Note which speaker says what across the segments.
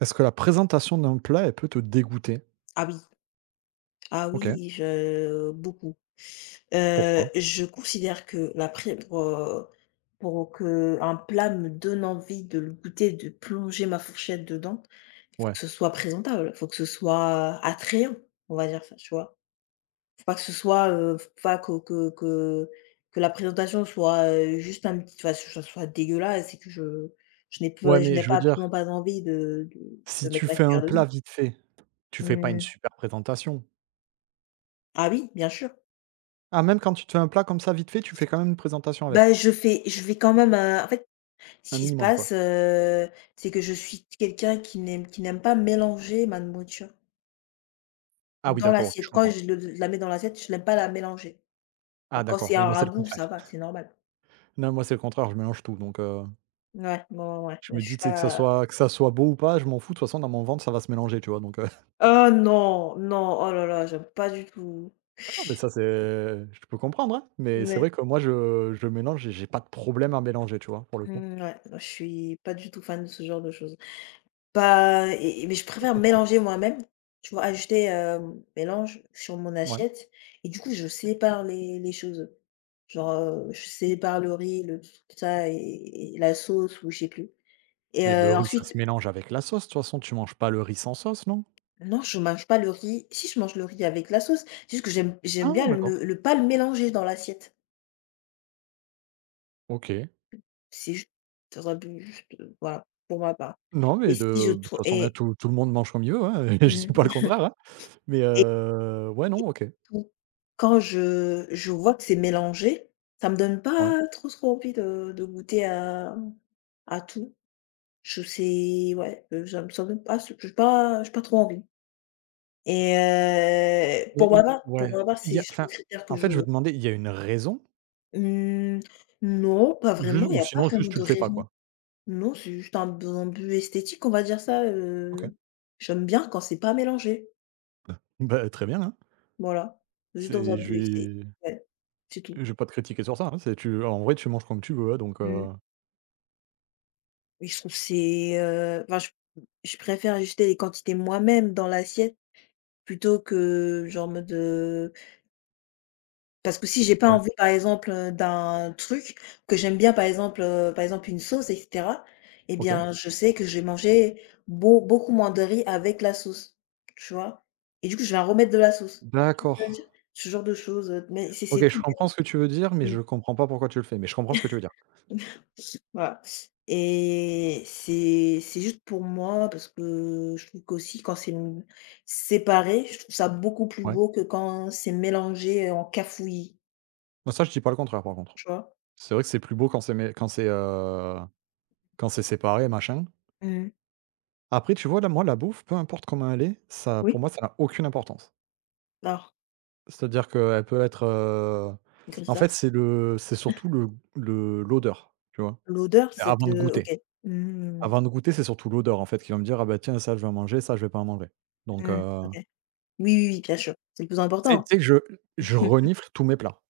Speaker 1: Est-ce que la présentation d'un plat, elle peut te dégoûter?
Speaker 2: Ah oui, ah
Speaker 1: OK.
Speaker 2: oui, je beaucoup.
Speaker 1: Pourquoi?
Speaker 2: Je considère que pour qu'un plat me donne envie de le goûter, de plonger ma fourchette dedans, il faut
Speaker 1: Ouais.
Speaker 2: que ce soit présentable, il faut que ce soit attrayant, on va dire ça, tu vois? Faut pas que la présentation soit, juste un petit enfin, ce soit dégueulasse et que je je n'ai
Speaker 1: Ouais,
Speaker 2: pas je
Speaker 1: mais
Speaker 2: n'ai
Speaker 1: je veux
Speaker 2: pas absolument
Speaker 1: dire,
Speaker 2: pas envie de de
Speaker 1: si
Speaker 2: de mettre
Speaker 1: tu
Speaker 2: ma
Speaker 1: fais un
Speaker 2: cuillère dedans.
Speaker 1: plat vite fait, tu fais pas une
Speaker 2: Mmh.
Speaker 1: super présentation.
Speaker 2: Ah oui, bien sûr.
Speaker 1: Ah, même quand tu te fais un plat comme ça vite fait, tu fais quand même une présentation avec?
Speaker 2: Bah, je vais quand même, en fait, ce
Speaker 1: Un
Speaker 2: qui se
Speaker 1: minimum, quoi?
Speaker 2: passe, c'est que je suis quelqu'un qui n'aime pas mélanger ma nourriture
Speaker 1: Ah oui,
Speaker 2: dans
Speaker 1: d'accord, OK, je
Speaker 2: l'assiette. Quand
Speaker 1: comprends.
Speaker 2: je le la mets dans l'assiette, je n'aime pas la mélanger. Bah,
Speaker 1: Ah
Speaker 2: quand
Speaker 1: d'accord,
Speaker 2: c'est
Speaker 1: oui,
Speaker 2: un
Speaker 1: moi, c'est le
Speaker 2: ragoût, ça
Speaker 1: contraire.
Speaker 2: va, c'est normal.
Speaker 1: Non, moi, c'est le contraire, je mélange tout, donc
Speaker 2: Ouais, ouais, ouais,
Speaker 1: je
Speaker 2: ouais,
Speaker 1: me
Speaker 2: je
Speaker 1: dis,
Speaker 2: suis
Speaker 1: tu sais, que ça
Speaker 2: pas
Speaker 1: soit que ça soit beau ou pas, je m'en fous, de toute façon, dans mon ventre, ça va se mélanger, tu vois?
Speaker 2: oh non, non, oh là là, j'aime pas du tout.
Speaker 1: Ah mais ça, c'est je peux comprendre, hein, mais c'est
Speaker 2: Ouais,
Speaker 1: vrai que moi, je mélange et j'ai pas de problème à mélanger, tu vois? Pour le coup.
Speaker 2: mmh, ouais, je suis pas du tout fan de ce genre de choses. Bah, mais je
Speaker 1: Je peux se
Speaker 2: préfère
Speaker 1: comprendre.
Speaker 2: mélanger moi-même, tu vois? Ajouter, mélange sur mon
Speaker 1: Ouais.
Speaker 2: assiette et du coup, je sépare les choses. Genre, je sépare le riz, le tout ça la sauce ou je sais plus et
Speaker 1: Mais le riz, ça se
Speaker 2: ensuite
Speaker 1: mélange avec la sauce, de toute façon, tu manges pas le riz sans sauce, non?
Speaker 2: non, je mange pas le riz. Si, je mange le riz avec la sauce, c'est juste que j'aime
Speaker 1: Ah
Speaker 2: bien le
Speaker 1: d'accord.
Speaker 2: me le pas le mélanger dans l'assiette.
Speaker 1: OK.
Speaker 2: C'est juste, ça aurait pu juste, voilà, pour ma part
Speaker 1: Non,
Speaker 2: et
Speaker 1: mais
Speaker 2: si je
Speaker 1: de toute
Speaker 2: trouve
Speaker 1: façon, là,
Speaker 2: et
Speaker 1: tout le monde mange comme il veut, hein, et je dis pas
Speaker 2: mmh
Speaker 1: le contraire, hein. Mais ouais, non, OK.
Speaker 2: tout. Quand je vois que c'est mélangé, ça me donne
Speaker 1: Ouais.
Speaker 2: pas trop, trop envie de goûter à tout. Je sais ouais, ça me donne pas je j'ai pas trop envie et pour ma part,
Speaker 1: Il y
Speaker 2: c'est
Speaker 1: a
Speaker 2: juste
Speaker 1: enfin,
Speaker 2: le critère
Speaker 1: en
Speaker 2: que
Speaker 1: fait,
Speaker 2: je
Speaker 1: je veux demander, il y a une raison?
Speaker 2: mmh, non, pas
Speaker 1: Juste
Speaker 2: vraiment, il
Speaker 1: ou
Speaker 2: y a pas
Speaker 1: sinon, juste,
Speaker 2: vraiment
Speaker 1: tu
Speaker 2: de
Speaker 1: le fais pas,
Speaker 2: raison.
Speaker 1: quoi?
Speaker 2: Non, c'est juste un but esthétique, on va dire ça,
Speaker 1: OK.
Speaker 2: j'aime bien quand c'est pas mélangé,
Speaker 1: Bah, très bien, hein.
Speaker 2: voilà. Juste dans un
Speaker 1: C'est
Speaker 2: but ex
Speaker 1: vais
Speaker 2: ouais, c'est tout.
Speaker 1: je vais pas te critiquer sur ça, hein, c'est tu en vrai, tu manges comme tu veux, hein, donc
Speaker 2: Mmh.
Speaker 1: heu,
Speaker 2: Oui, je trouve que c'est, enfin, je préfère ajuster les quantités moi-même dans l'assiette plutôt que genre en mode, parce que si j'ai pas
Speaker 1: ouais,
Speaker 2: envie, par exemple, d'un truc que j'aime bien, par exemple une sauce et cetera et
Speaker 1: OK.
Speaker 2: bien, je sais que je vais manger beaucoup moins de riz avec la sauce, tu vois? Et du coup, je vais en remettre de la sauce. Tu
Speaker 1: D'accord.
Speaker 2: vois ce que je veux dire? Ce genre de choses, mais c'est
Speaker 1: OK,
Speaker 2: tout
Speaker 1: je
Speaker 2: bête.
Speaker 1: comprends ce que tu veux dire, mais je comprends pas pourquoi tu le fais, mais je comprends ce que tu veux dire.
Speaker 2: Voilà. Et c'est juste pour moi parce que je trouve qu'aussi quand c'est m séparé, je trouve ça beaucoup plus
Speaker 1: Ouais.
Speaker 2: beau que quand c'est mélangé en cafouillis,
Speaker 1: Moi ça, je dis pas le contraire, par contre.
Speaker 2: tu vois?
Speaker 1: C'est vrai que c'est plus beau quand c'est mé quand c'est séparé, machin.
Speaker 2: Mmh.
Speaker 1: Après, tu vois, là, moi, la bouffe, peu importe comment elle est, ça pour
Speaker 2: Oui.
Speaker 1: moi, ça n'a aucune importance.
Speaker 2: Ah,
Speaker 1: C'est-à-dire qu'elle peut être, en fait,
Speaker 2: grisâtre.
Speaker 1: c'est le c'est surtout le l'odeur, tu vois?
Speaker 2: L'odeur,
Speaker 1: C'est
Speaker 2: cette,
Speaker 1: avant de goûter.
Speaker 2: OK. Mmh,
Speaker 1: Avant de goûter, c'est surtout l'odeur, en fait, qui va me dire: «Ah bah, tiens, ça, je vais en manger, ça, je vais pas en manger». Donc
Speaker 2: mmh,
Speaker 1: heu,
Speaker 2: OK. Oui, oui, oui, bien sûr, c'est le plus
Speaker 1: tu sais tu
Speaker 2: important.
Speaker 1: sais que je renifle tous mes plats.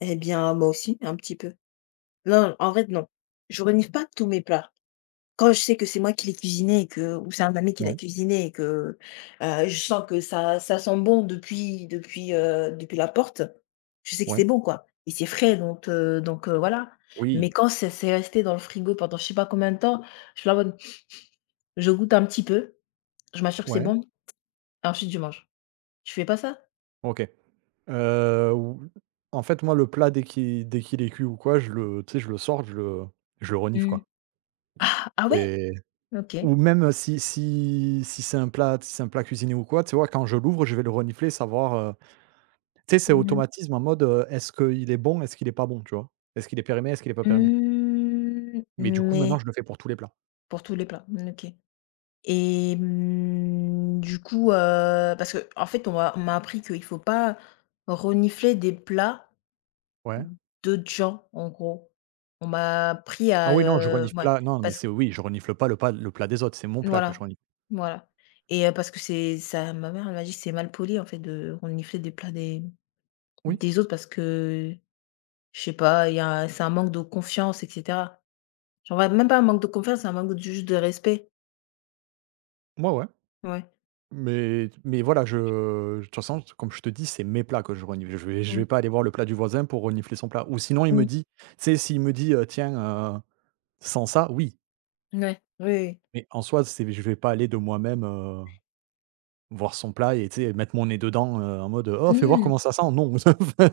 Speaker 2: Eh bien, moi aussi, un petit peu. Non, en vrai, non. Je renifle pas tous mes plats. Quand je sais que c'est moi qui l'ai cuisiné et que ou c'est un ami qui l'a
Speaker 1: Ouais,
Speaker 2: cuisiné et que, je sens que ça sent bon depuis la porte, je sais que
Speaker 1: ouais.
Speaker 2: c'est bon, quoi et c'est frais donc voilà. Mais
Speaker 1: Oui.
Speaker 2: quand c'est resté dans le frigo pendant je sais pas combien de temps, je suis là en mode je goûte un petit peu, je m'assure que c'est
Speaker 1: Ouais,
Speaker 2: bon et ensuite je mange. Tu fais pas ça?
Speaker 1: OK. Ou en fait, moi, le plat dès qu'il est cuit ou quoi, je le sors, je le renifle,
Speaker 2: Mmh.
Speaker 1: quoi,
Speaker 2: Ah! Ah ouais?
Speaker 1: et
Speaker 2: OK.
Speaker 1: ou même si c'est un plat si c'est un plat cuisiné ou quoi, tu vois, quand je l'ouvre, je vais le renifler, savoir, tu sais, c'est
Speaker 2: Mmh mh.
Speaker 1: automatisme en mode, est-ce qu'il est bon, est-ce qu'il est pas bon, tu vois? Est-ce qu'il est périmé, est-ce qu'il est pas périmé?
Speaker 2: Mmh,
Speaker 1: Mais du coup, maintenant,
Speaker 2: mais
Speaker 1: je le fais pour tous les plats.
Speaker 2: pour tous les plats. Mmh, OK. Et du coup, parce que en fait, on m'a appris qu'il faut pas renifler des plats
Speaker 1: Ouais.
Speaker 2: d'autres gens, en gros. On m'a appris
Speaker 1: Ah
Speaker 2: à,
Speaker 1: oui, non, je renifle
Speaker 2: ouais,
Speaker 1: pas, non, mais
Speaker 2: parce
Speaker 1: c'est oui, je renifle pas le plat des autres, c'est mon plat que je
Speaker 2: voilà,
Speaker 1: renifle.
Speaker 2: voilà. Et parce que c'est ça ma mère, elle m'a dit: que «C'est mal poli, en fait, de renifler des plats des
Speaker 1: Oui,
Speaker 2: des autres parce que, je sais pas, il y a c'est un manque de confiance et cetera». Genre, ouais, même pas un manque de confiance, c'est un manque de juste de respect.
Speaker 1: moi, ouais.
Speaker 2: Ouais.
Speaker 1: Mais voilà, je de toute façon, comme je te dis, c'est mes plats que je renifle. Je vais
Speaker 2: Mmh.
Speaker 1: pas aller voir le plat du voisin pour renifler son plat. Ou sinon, il me
Speaker 2: Mmh.
Speaker 1: dit tu sais, s'il me dit, «Tiens, heu, sans ça», oui.
Speaker 2: Ouais. Oui, oui.
Speaker 1: Mais en soi, c'est je vais pas aller de moi-même, voir son plat et tu sais, mettre mon nez dedans, en mode: «Oh, fais voir
Speaker 2: Mmh.
Speaker 1: comment ça sent». Non,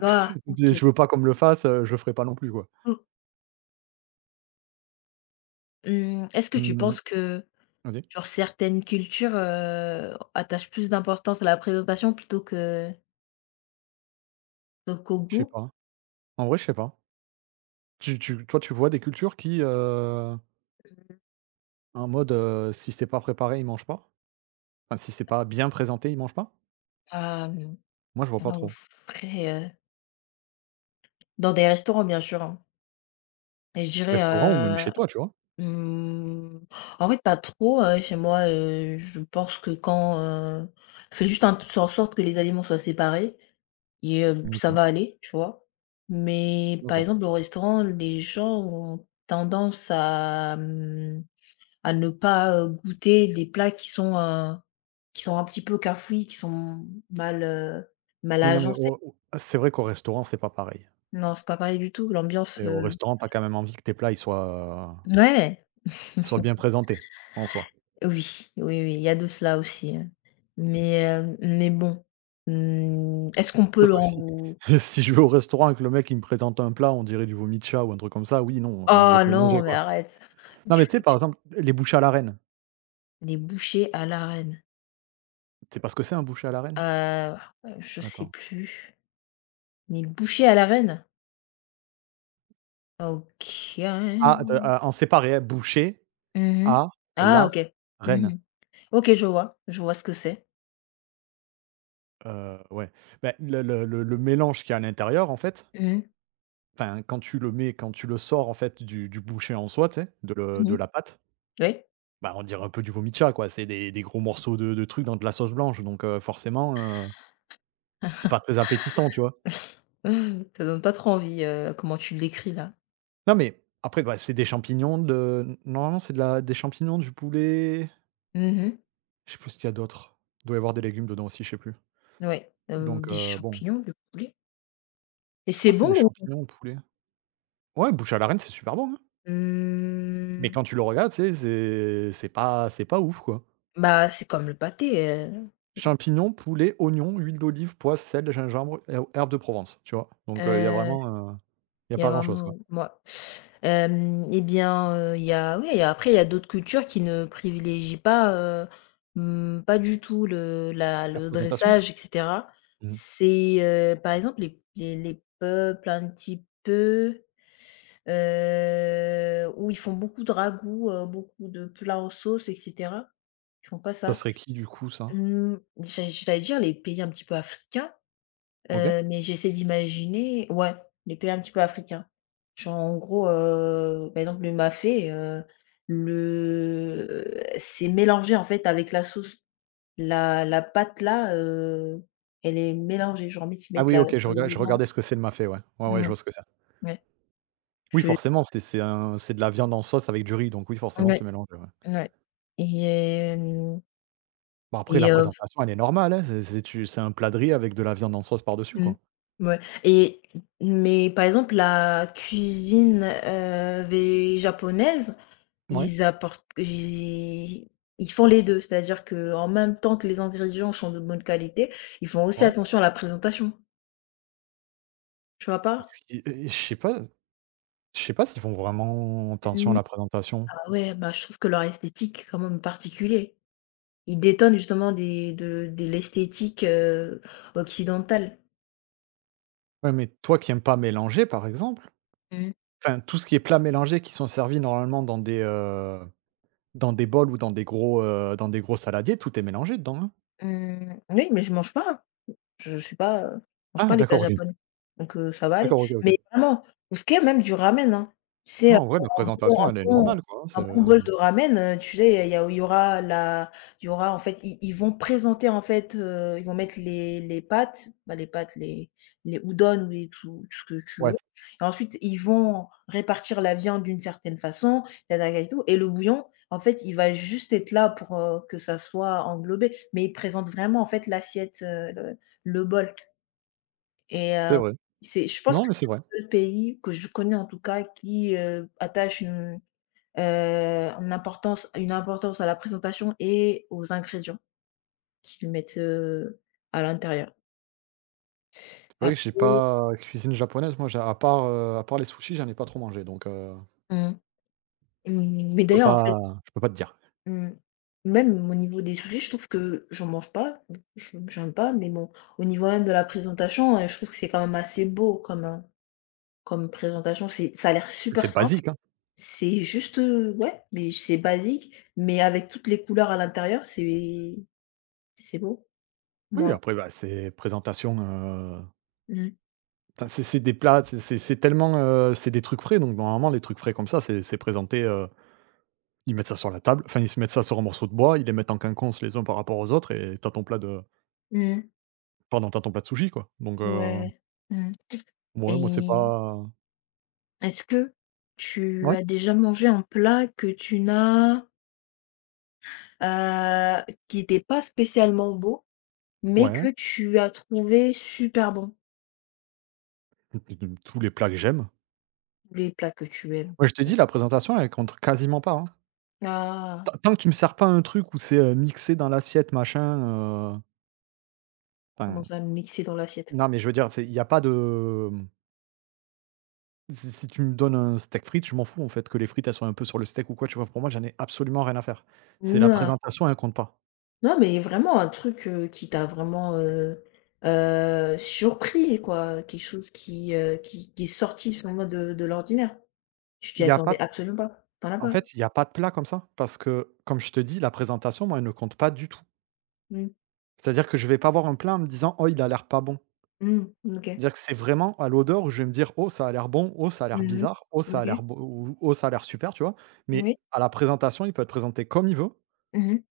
Speaker 2: Ah! OK.
Speaker 1: je veux pas qu'on me le fasse, je ferai pas non plus, quoi.
Speaker 2: Mmh. Mmh, est-ce que tu
Speaker 1: Mmh.
Speaker 2: penses que,
Speaker 1: Vas-y.
Speaker 2: genre, certaines cultures, attachent plus d'importance à la présentation plutôt qu'au
Speaker 1: Je sais
Speaker 2: goût?
Speaker 1: pas. En vrai, je sais pas. Tu tu toi, tu vois des cultures qui, en mode, si c'est pas préparé, ils mangent pas? Enfin, si c'est pas bien présenté, ils mangent pas?
Speaker 2: Hem,
Speaker 1: Moi, je vois pas
Speaker 2: alors, au
Speaker 1: trop.
Speaker 2: frais, dans des restaurants, bien sûr, hein. Et je dirais,
Speaker 1: Restaurant ou même chez toi, tu vois?
Speaker 2: mmh, en fait, pas trop, chez moi, je pense que quand, fais juste en sorte que les aliments soient séparés et ça
Speaker 1: OK,
Speaker 2: va aller, tu vois? Mais par
Speaker 1: d'accord.
Speaker 2: exemple, au restaurant, les gens ont tendance à ne pas, goûter des plats qui sont un petit peu cafouis, qui sont mal
Speaker 1: Oui, non, mais
Speaker 2: agencés.
Speaker 1: au c'est vrai qu'au restaurant, c'est pas pareil.
Speaker 2: Non, c'est pas pareil du tout, l'ambiance,
Speaker 1: Et au restaurant, tu as quand même envie que tes plats, ils
Speaker 2: ouais.
Speaker 1: soient bien présentés, en soi.
Speaker 2: Oui, oui, oui, il y a de cela aussi, hein. Mais bon, mmh, est-ce qu'on peut
Speaker 1: Sûr que
Speaker 2: leur
Speaker 1: si
Speaker 2: en
Speaker 1: si je vais au restaurant et que le mec, il me présente un plat, on dirait du vomi de chat ou un truc comme ça, oui, non, enfin, je vais
Speaker 2: oh
Speaker 1: pas le manger,
Speaker 2: non, mais
Speaker 1: quoi.
Speaker 2: arrête.
Speaker 1: Non,
Speaker 2: Du
Speaker 1: mais tu sais,
Speaker 2: foot.
Speaker 1: par exemple, les bouchées à l'arène,
Speaker 2: Les bouchées à l'arène,
Speaker 1: tu sais pas ce que c'est un bouché à l'arèine?
Speaker 2: heu, je sais
Speaker 1: Attends.
Speaker 2: plus. Les bouchées à l'arène? OK.
Speaker 1: Ah, de en séparé, hein, bouchée
Speaker 2: Mmh.
Speaker 1: à
Speaker 2: Ah,
Speaker 1: la
Speaker 2: OK.
Speaker 1: reine.
Speaker 2: Mmh. OK, je vois ce que c'est.
Speaker 1: Ouais. Beh, le mélange qu'il y a à l'intérieur, en fait.
Speaker 2: Mmh mh.
Speaker 1: Enfin, quand tu le mets, quand tu le sors en fait du boucher en soi, tu sais, de le de
Speaker 2: Mmh.
Speaker 1: la pâte,
Speaker 2: Oui.
Speaker 1: bah, on dirait un peu du vomi de chat quoi. C'est des gros morceaux de trucs dans de la sauce blanche donc forcément, heu, c'est pas très appétissant, tu vois?
Speaker 2: Ça donne pas trop envie, comment tu le décris là.
Speaker 1: Non mais après, bah, c'est des champignons de normalement c'est de la des champignons, du poulet,
Speaker 2: Mmh mh.
Speaker 1: je sais plus ce qu'il y a d'autre. Il doit y avoir des légumes dedans aussi, je sais plus.
Speaker 2: Ouais,
Speaker 1: Donc
Speaker 2: des
Speaker 1: heu, bon,
Speaker 2: champignons, du poulet et
Speaker 1: je
Speaker 2: c'est
Speaker 1: crois que c'est des
Speaker 2: bon ou?
Speaker 1: champignons au poulet. Ouais, bouche à la reine, c'est super bon, hein. Mais
Speaker 2: Mmh,
Speaker 1: quand tu le regardes, tu sais, c'est pas ouf, quoi.
Speaker 2: bah, c'est comme le pâté, non?
Speaker 1: Champignons, poulet, oignons, huile d'olive, pois, sel, gingembre, herbes de Provence, tu vois? Donc il y a
Speaker 2: Heu
Speaker 1: vraiment, il y a
Speaker 2: Il y a
Speaker 1: pas grand chose, quoi.
Speaker 2: vraiment moi et bien, il y a oui, et après il y a d'autres cultures qui ne privilégient pas, mmh, pas du tout
Speaker 1: La
Speaker 2: le
Speaker 1: présentation?
Speaker 2: dressage, et cetera.
Speaker 1: Mmh.
Speaker 2: C'est, par exemple, les peuples un petit peu, où ils font beaucoup de ragoûts, beaucoup de plats en sauce, et cetera. Ils font pas
Speaker 1: Ça
Speaker 2: ça.
Speaker 1: serait qui du coup ça?
Speaker 2: Mmh, j'allais dire les pays un petit peu africains.
Speaker 1: OK.
Speaker 2: Mais j'essaie d'imaginer ouais, les pays un petit peu africains. Genre en gros, par exemple le mafé, c'est mélangé en fait avec la sauce. La pâte là, elle est mélangée, genre envie de
Speaker 1: Ah
Speaker 2: mettre
Speaker 1: oui,
Speaker 2: mettent la
Speaker 1: OK, je
Speaker 2: sauce
Speaker 1: regarde je
Speaker 2: dedans.
Speaker 1: regardais ce que c'est le mafé, ouais. Ouais, ouais, je
Speaker 2: Mmh,
Speaker 1: vois ce que c'est.
Speaker 2: ouais.
Speaker 1: Oui,
Speaker 2: Je
Speaker 1: forcément, c'est de la viande en sauce avec du riz, donc oui, forcément,
Speaker 2: Ouais,
Speaker 1: c'est mélangé, ouais.
Speaker 2: ouais. Et hem
Speaker 1: Bon après la
Speaker 2: et
Speaker 1: présentation, elle est normale, hein, c'est un plat de riz avec de la viande en sauce par-dessus,
Speaker 2: mmh,
Speaker 1: quoi.
Speaker 2: mouais et mais par exemple la cuisine, vé japonaise.
Speaker 1: Ouais,
Speaker 2: Ils apportent ils ils font les 2, c'est-à-dire qu'en même temps que les ingrédients sont de bonne qualité, ils font aussi
Speaker 1: ouais.
Speaker 2: attention à la présentation, tu vois
Speaker 1: Parce
Speaker 2: pas?
Speaker 1: qui et je sais pas s'ils font vraiment attention à
Speaker 2: Mmh.
Speaker 1: la présentation.
Speaker 2: Ah ouais, bah, je trouve que leur esthétique est quand même particulier. Ils détonnent justement des de l'esthétique, occidentale.
Speaker 1: Ouais, mais toi qui aimes pas mélanger, par exemple.
Speaker 2: Mmh.
Speaker 1: Enfin, tout ce qui est plats mélangés qui sont servis normalement dans des bols ou dans des gros saladiers, tout est mélangé dedans, hein?
Speaker 2: Mmh, oui, mais je mange pas, hein. Je mange pas
Speaker 1: Ah
Speaker 2: les plats
Speaker 1: d'accord, OK.
Speaker 2: japonais, donc ça va aller.
Speaker 1: D'accord, OK, OK.
Speaker 2: Mais vraiment, pour ce qui est même du ramen, hein, tu sais,
Speaker 1: Non, en vrai, la
Speaker 2: bon,
Speaker 1: présentation, elle est normale, quoi, hein, c'est,
Speaker 2: un bon bol de ramen, tu sais, il y a il y aura la il y aura en fait, ils vont présenter en fait, ils vont mettre les pâtes, bah, les udon ou les tout ce que tu
Speaker 1: ouais,
Speaker 2: veux et ensuite ils vont répartir la viande d'une certaine façon, ta ta ta et tout et le bouillon, en fait, il va juste être là pour, que ça soit englobé, mais ils présentent vraiment en fait l'assiette, le bol et
Speaker 1: c'est vrai.
Speaker 2: c'est je pense
Speaker 1: Non,
Speaker 2: que
Speaker 1: mais
Speaker 2: c'est
Speaker 1: c'est vrai.
Speaker 2: le seul pays que je connais en tout cas qui, attache une importance à la présentation et aux ingrédients qu'ils mettent, à l'intérieur.
Speaker 1: C'est vrai que j'ai
Speaker 2: Après
Speaker 1: pas cuisine japonaise, moi, j'ai à part les sushis, j'en ai pas trop mangé, donc
Speaker 2: mmh, mmh, mais
Speaker 1: je peux
Speaker 2: d'ailleurs, en fait,
Speaker 1: pas je peux pas te dire.
Speaker 2: mmh, même au niveau des sushis, je trouve que j'en mange pas, je j'aime pas, mais bon, au niveau même de la présentation, je trouve que c'est quand même assez beau comme présentation. C'est ça a l'air super
Speaker 1: C'est
Speaker 2: simple,
Speaker 1: basique, hein.
Speaker 2: c'est juste, ouais, mais c'est basique, mais avec toutes les couleurs à l'intérieur, c'est beau.
Speaker 1: Oui,
Speaker 2: Moi.
Speaker 1: après, bah, c'est présentation,
Speaker 2: Mmh.
Speaker 1: enfin, c'est des plats, c'est tellement, c'est des trucs frais, donc normalement, les trucs frais comme ça, c'est présenté, heu. Ils mettent ça sur la table, enfin ils se mettent ça sur un morceau de bois, ils les mettent en quinconce les uns par rapport aux autres et t'as ton plat de
Speaker 2: Mmh.
Speaker 1: pardon, t'as ton plat de sushi quoi. Donc
Speaker 2: Ouais. Mmh.
Speaker 1: ouais, moi c'est
Speaker 2: Et
Speaker 1: pas
Speaker 2: est-ce que tu
Speaker 1: ouais,
Speaker 2: as déjà mangé un plat heu, qui n'était pas spécialement beau, mais
Speaker 1: ouais,
Speaker 2: que tu as trouvé super bon?
Speaker 1: tous les plats que j'aime.
Speaker 2: Les plats que tu aimes.
Speaker 1: Moi, je te
Speaker 2: Ouais.
Speaker 1: dis la présentation elle compte quasiment pas, hein.
Speaker 2: Ah!
Speaker 1: Tant que tu me sers pas un truc où c'est, mixé dans l'assiette machin, heu, enfin
Speaker 2: Commence à mixer dans l'assiette.
Speaker 1: non mais je veux dire, c'est il y a pas de si si tu me donnes un steak frites, je m'en fous en fait que les frites elles soient un peu sur le steak ou quoi, tu vois? Pour moi, j'en ai absolument rien à faire. C'est la
Speaker 2: Non,
Speaker 1: présentation, elle compte pas.
Speaker 2: non, mais vraiment un truc, qui t'a vraiment, surpris quoi, quelque chose qui, qui est sorti finalement de l'ordinaire. Je t'y
Speaker 1: Il y a
Speaker 2: attendais
Speaker 1: pas.
Speaker 2: absolument pas. T'en as
Speaker 1: En
Speaker 2: pas?
Speaker 1: fait, il y a pas de plat comme ça, parce que, comme je te dis, la présentation, moi, elle ne compte pas du tout.
Speaker 2: Mmh.
Speaker 1: C'est-à-dire que je vais pas voir un plat en me disant: «Oh, il a l'air pas bon».
Speaker 2: Mmh. OK.
Speaker 1: C'est-à-dire que c'est vraiment à l'odeur où je vais me dire: «Oh, ça a l'air bon, oh, ça a l'air
Speaker 2: Mmh.
Speaker 1: bizarre, oh, ça a
Speaker 2: OK.
Speaker 1: l'air beau ou oh, ça a l'air super», tu vois? Mais
Speaker 2: Oui.
Speaker 1: à la présentation, il peut être présenté comme il veut,
Speaker 2: Mmh.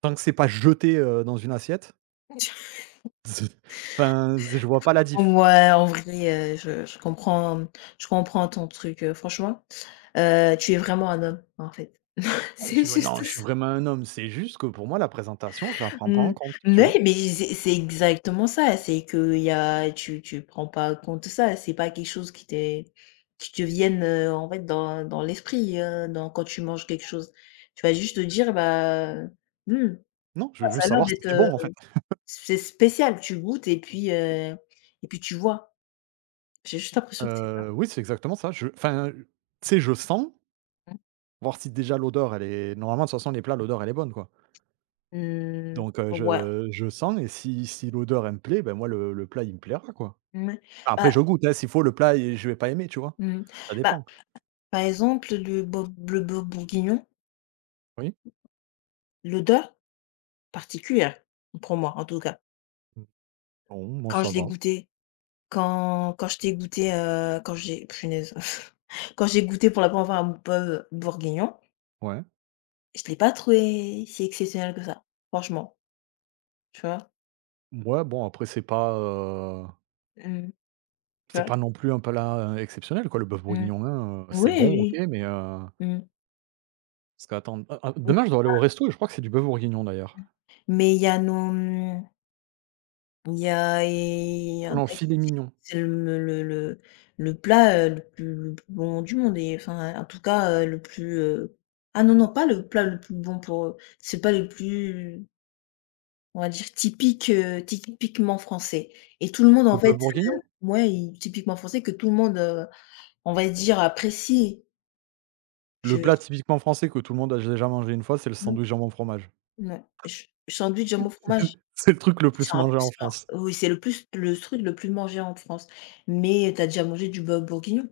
Speaker 1: tant que c'est pas jeté, dans une assiette, enfin, je vois pas la diff.
Speaker 2: Ouais, en vrai, je comprends ton truc, franchement, tu es vraiment un homme, en fait. C'est
Speaker 1: Je
Speaker 2: juste
Speaker 1: non, je suis
Speaker 2: ça.
Speaker 1: vraiment un homme, c'est juste que pour moi, la présentation, je la prends pas en
Speaker 2: Mmh,
Speaker 1: compte, tu vois?
Speaker 2: mais c'est exactement ça, c'est qu'il y a tu prends pas compte de ça, c'est pas quelque chose qui te vienne, en fait, dans l'esprit, dans quand tu manges quelque chose. Tu vas juste te dire: «Bah, mmh,
Speaker 1: Non, je
Speaker 2: ah,
Speaker 1: veux
Speaker 2: ça a
Speaker 1: juste
Speaker 2: l'air
Speaker 1: savoir si
Speaker 2: d'être,
Speaker 1: c'est bon, en fait.
Speaker 2: c'est spécial». Tu goûtes et puis tu vois. J'ai juste l'impression que c'est ça.
Speaker 1: Oui, c'est exactement ça. Je enfin, tu sais, je sens. Voir si déjà l'odeur elle est normalement de toute façon les plats l'odeur elle est bonne quoi.
Speaker 2: Mmh,
Speaker 1: Donc
Speaker 2: ouais,
Speaker 1: je sens et si si l'odeur elle me plaît, ben moi le plat il me plaira quoi.
Speaker 2: mouais.
Speaker 1: Enfin, après
Speaker 2: Bah
Speaker 1: je goûte, hein, s'il faut le plat et je vais pas aimer, tu vois?
Speaker 2: mmh,
Speaker 1: Ça
Speaker 2: bah,
Speaker 1: dépend.
Speaker 2: par exemple, le bœuf bourguignon,
Speaker 1: Oui?
Speaker 2: l'odeur particulière, pour moi, en tout cas.
Speaker 1: Bon moi
Speaker 2: Quand
Speaker 1: ça
Speaker 2: je l'ai
Speaker 1: va.
Speaker 2: goûté, quand quand je t'ai goûté, Quand j'ai goûté pour la première fois un bœuf bourguignon,
Speaker 1: Ouais.
Speaker 2: je l'ai pas trouvé si exceptionnel que ça, franchement, tu vois?
Speaker 1: Ouais, bon après
Speaker 2: Mmh, tu
Speaker 1: c'est
Speaker 2: vois?
Speaker 1: pas non plus un plat, exceptionnel quoi, le bœuf
Speaker 2: Mmh.
Speaker 1: bourguignon, hein, c'est
Speaker 2: Oui,
Speaker 1: bon OK,
Speaker 2: oui,
Speaker 1: mais
Speaker 2: oui. Mmh,
Speaker 1: parce qu'attends, demain je dois aller au resto et je crois que c'est du bœuf bourguignon d'ailleurs.
Speaker 2: mais il y en
Speaker 1: Non,
Speaker 2: a qui
Speaker 1: filet
Speaker 2: disent que
Speaker 1: mignon.
Speaker 2: c'est le plat, le plus bon du monde et enfin, en tout cas, ah non, non, pas le plat le plus bon pour, c'est pas le plus, on va dire typiquement français et tout le monde
Speaker 1: Le
Speaker 2: en
Speaker 1: bœuf
Speaker 2: fait,
Speaker 1: bourguignon?
Speaker 2: moi typiquement français que tout le monde, on va dire apprécie. Je
Speaker 1: Le
Speaker 2: vais
Speaker 1: plat typiquement français que tout le monde a déjà mangé une fois, c'est le
Speaker 2: non,
Speaker 1: sandwich jambon fromage.
Speaker 2: non, ch sandwich jambon au fromage,
Speaker 1: C'est le truc le
Speaker 2: c'est
Speaker 1: plus
Speaker 2: un
Speaker 1: mangé en
Speaker 2: c'est un
Speaker 1: France.
Speaker 2: oui, c'est le truc le plus mangé en France, mais tu as déjà mangé du bœuf bourguignon?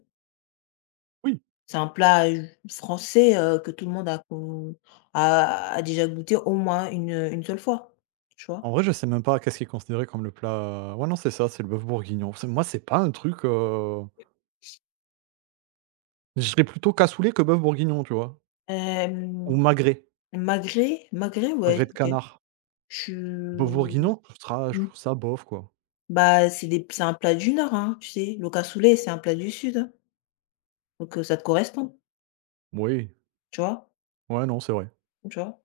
Speaker 1: Oui,
Speaker 2: C'est un plat, français, que tout le monde a déjà goûté au moins une seule fois, tu
Speaker 1: en
Speaker 2: vois?
Speaker 1: vrai, je sais même pas qu'est-ce qui est considéré comme le plat, ouais, non, c'est ça, c'est le bœuf bourguignon. C'est moi, c'est pas un truc, je dirais plutôt cassoulet que bœuf bourguignon, tu vois? Ou
Speaker 2: Hem,
Speaker 1: magret,
Speaker 2: Magret, Magret, ouais,
Speaker 1: magret de
Speaker 2: OK.
Speaker 1: canard.
Speaker 2: Je suis
Speaker 1: Bœuf bourguignon, je
Speaker 2: mmh,
Speaker 1: trouve ça bof, quoi.
Speaker 2: bah, c'est un plat du nord, hein, tu sais? Le cassoulet, c'est un plat du sud, hein, donc ça te correspond,
Speaker 1: Oui,
Speaker 2: tu vois?
Speaker 1: ouais, non, c'est vrai.
Speaker 2: Tu vois?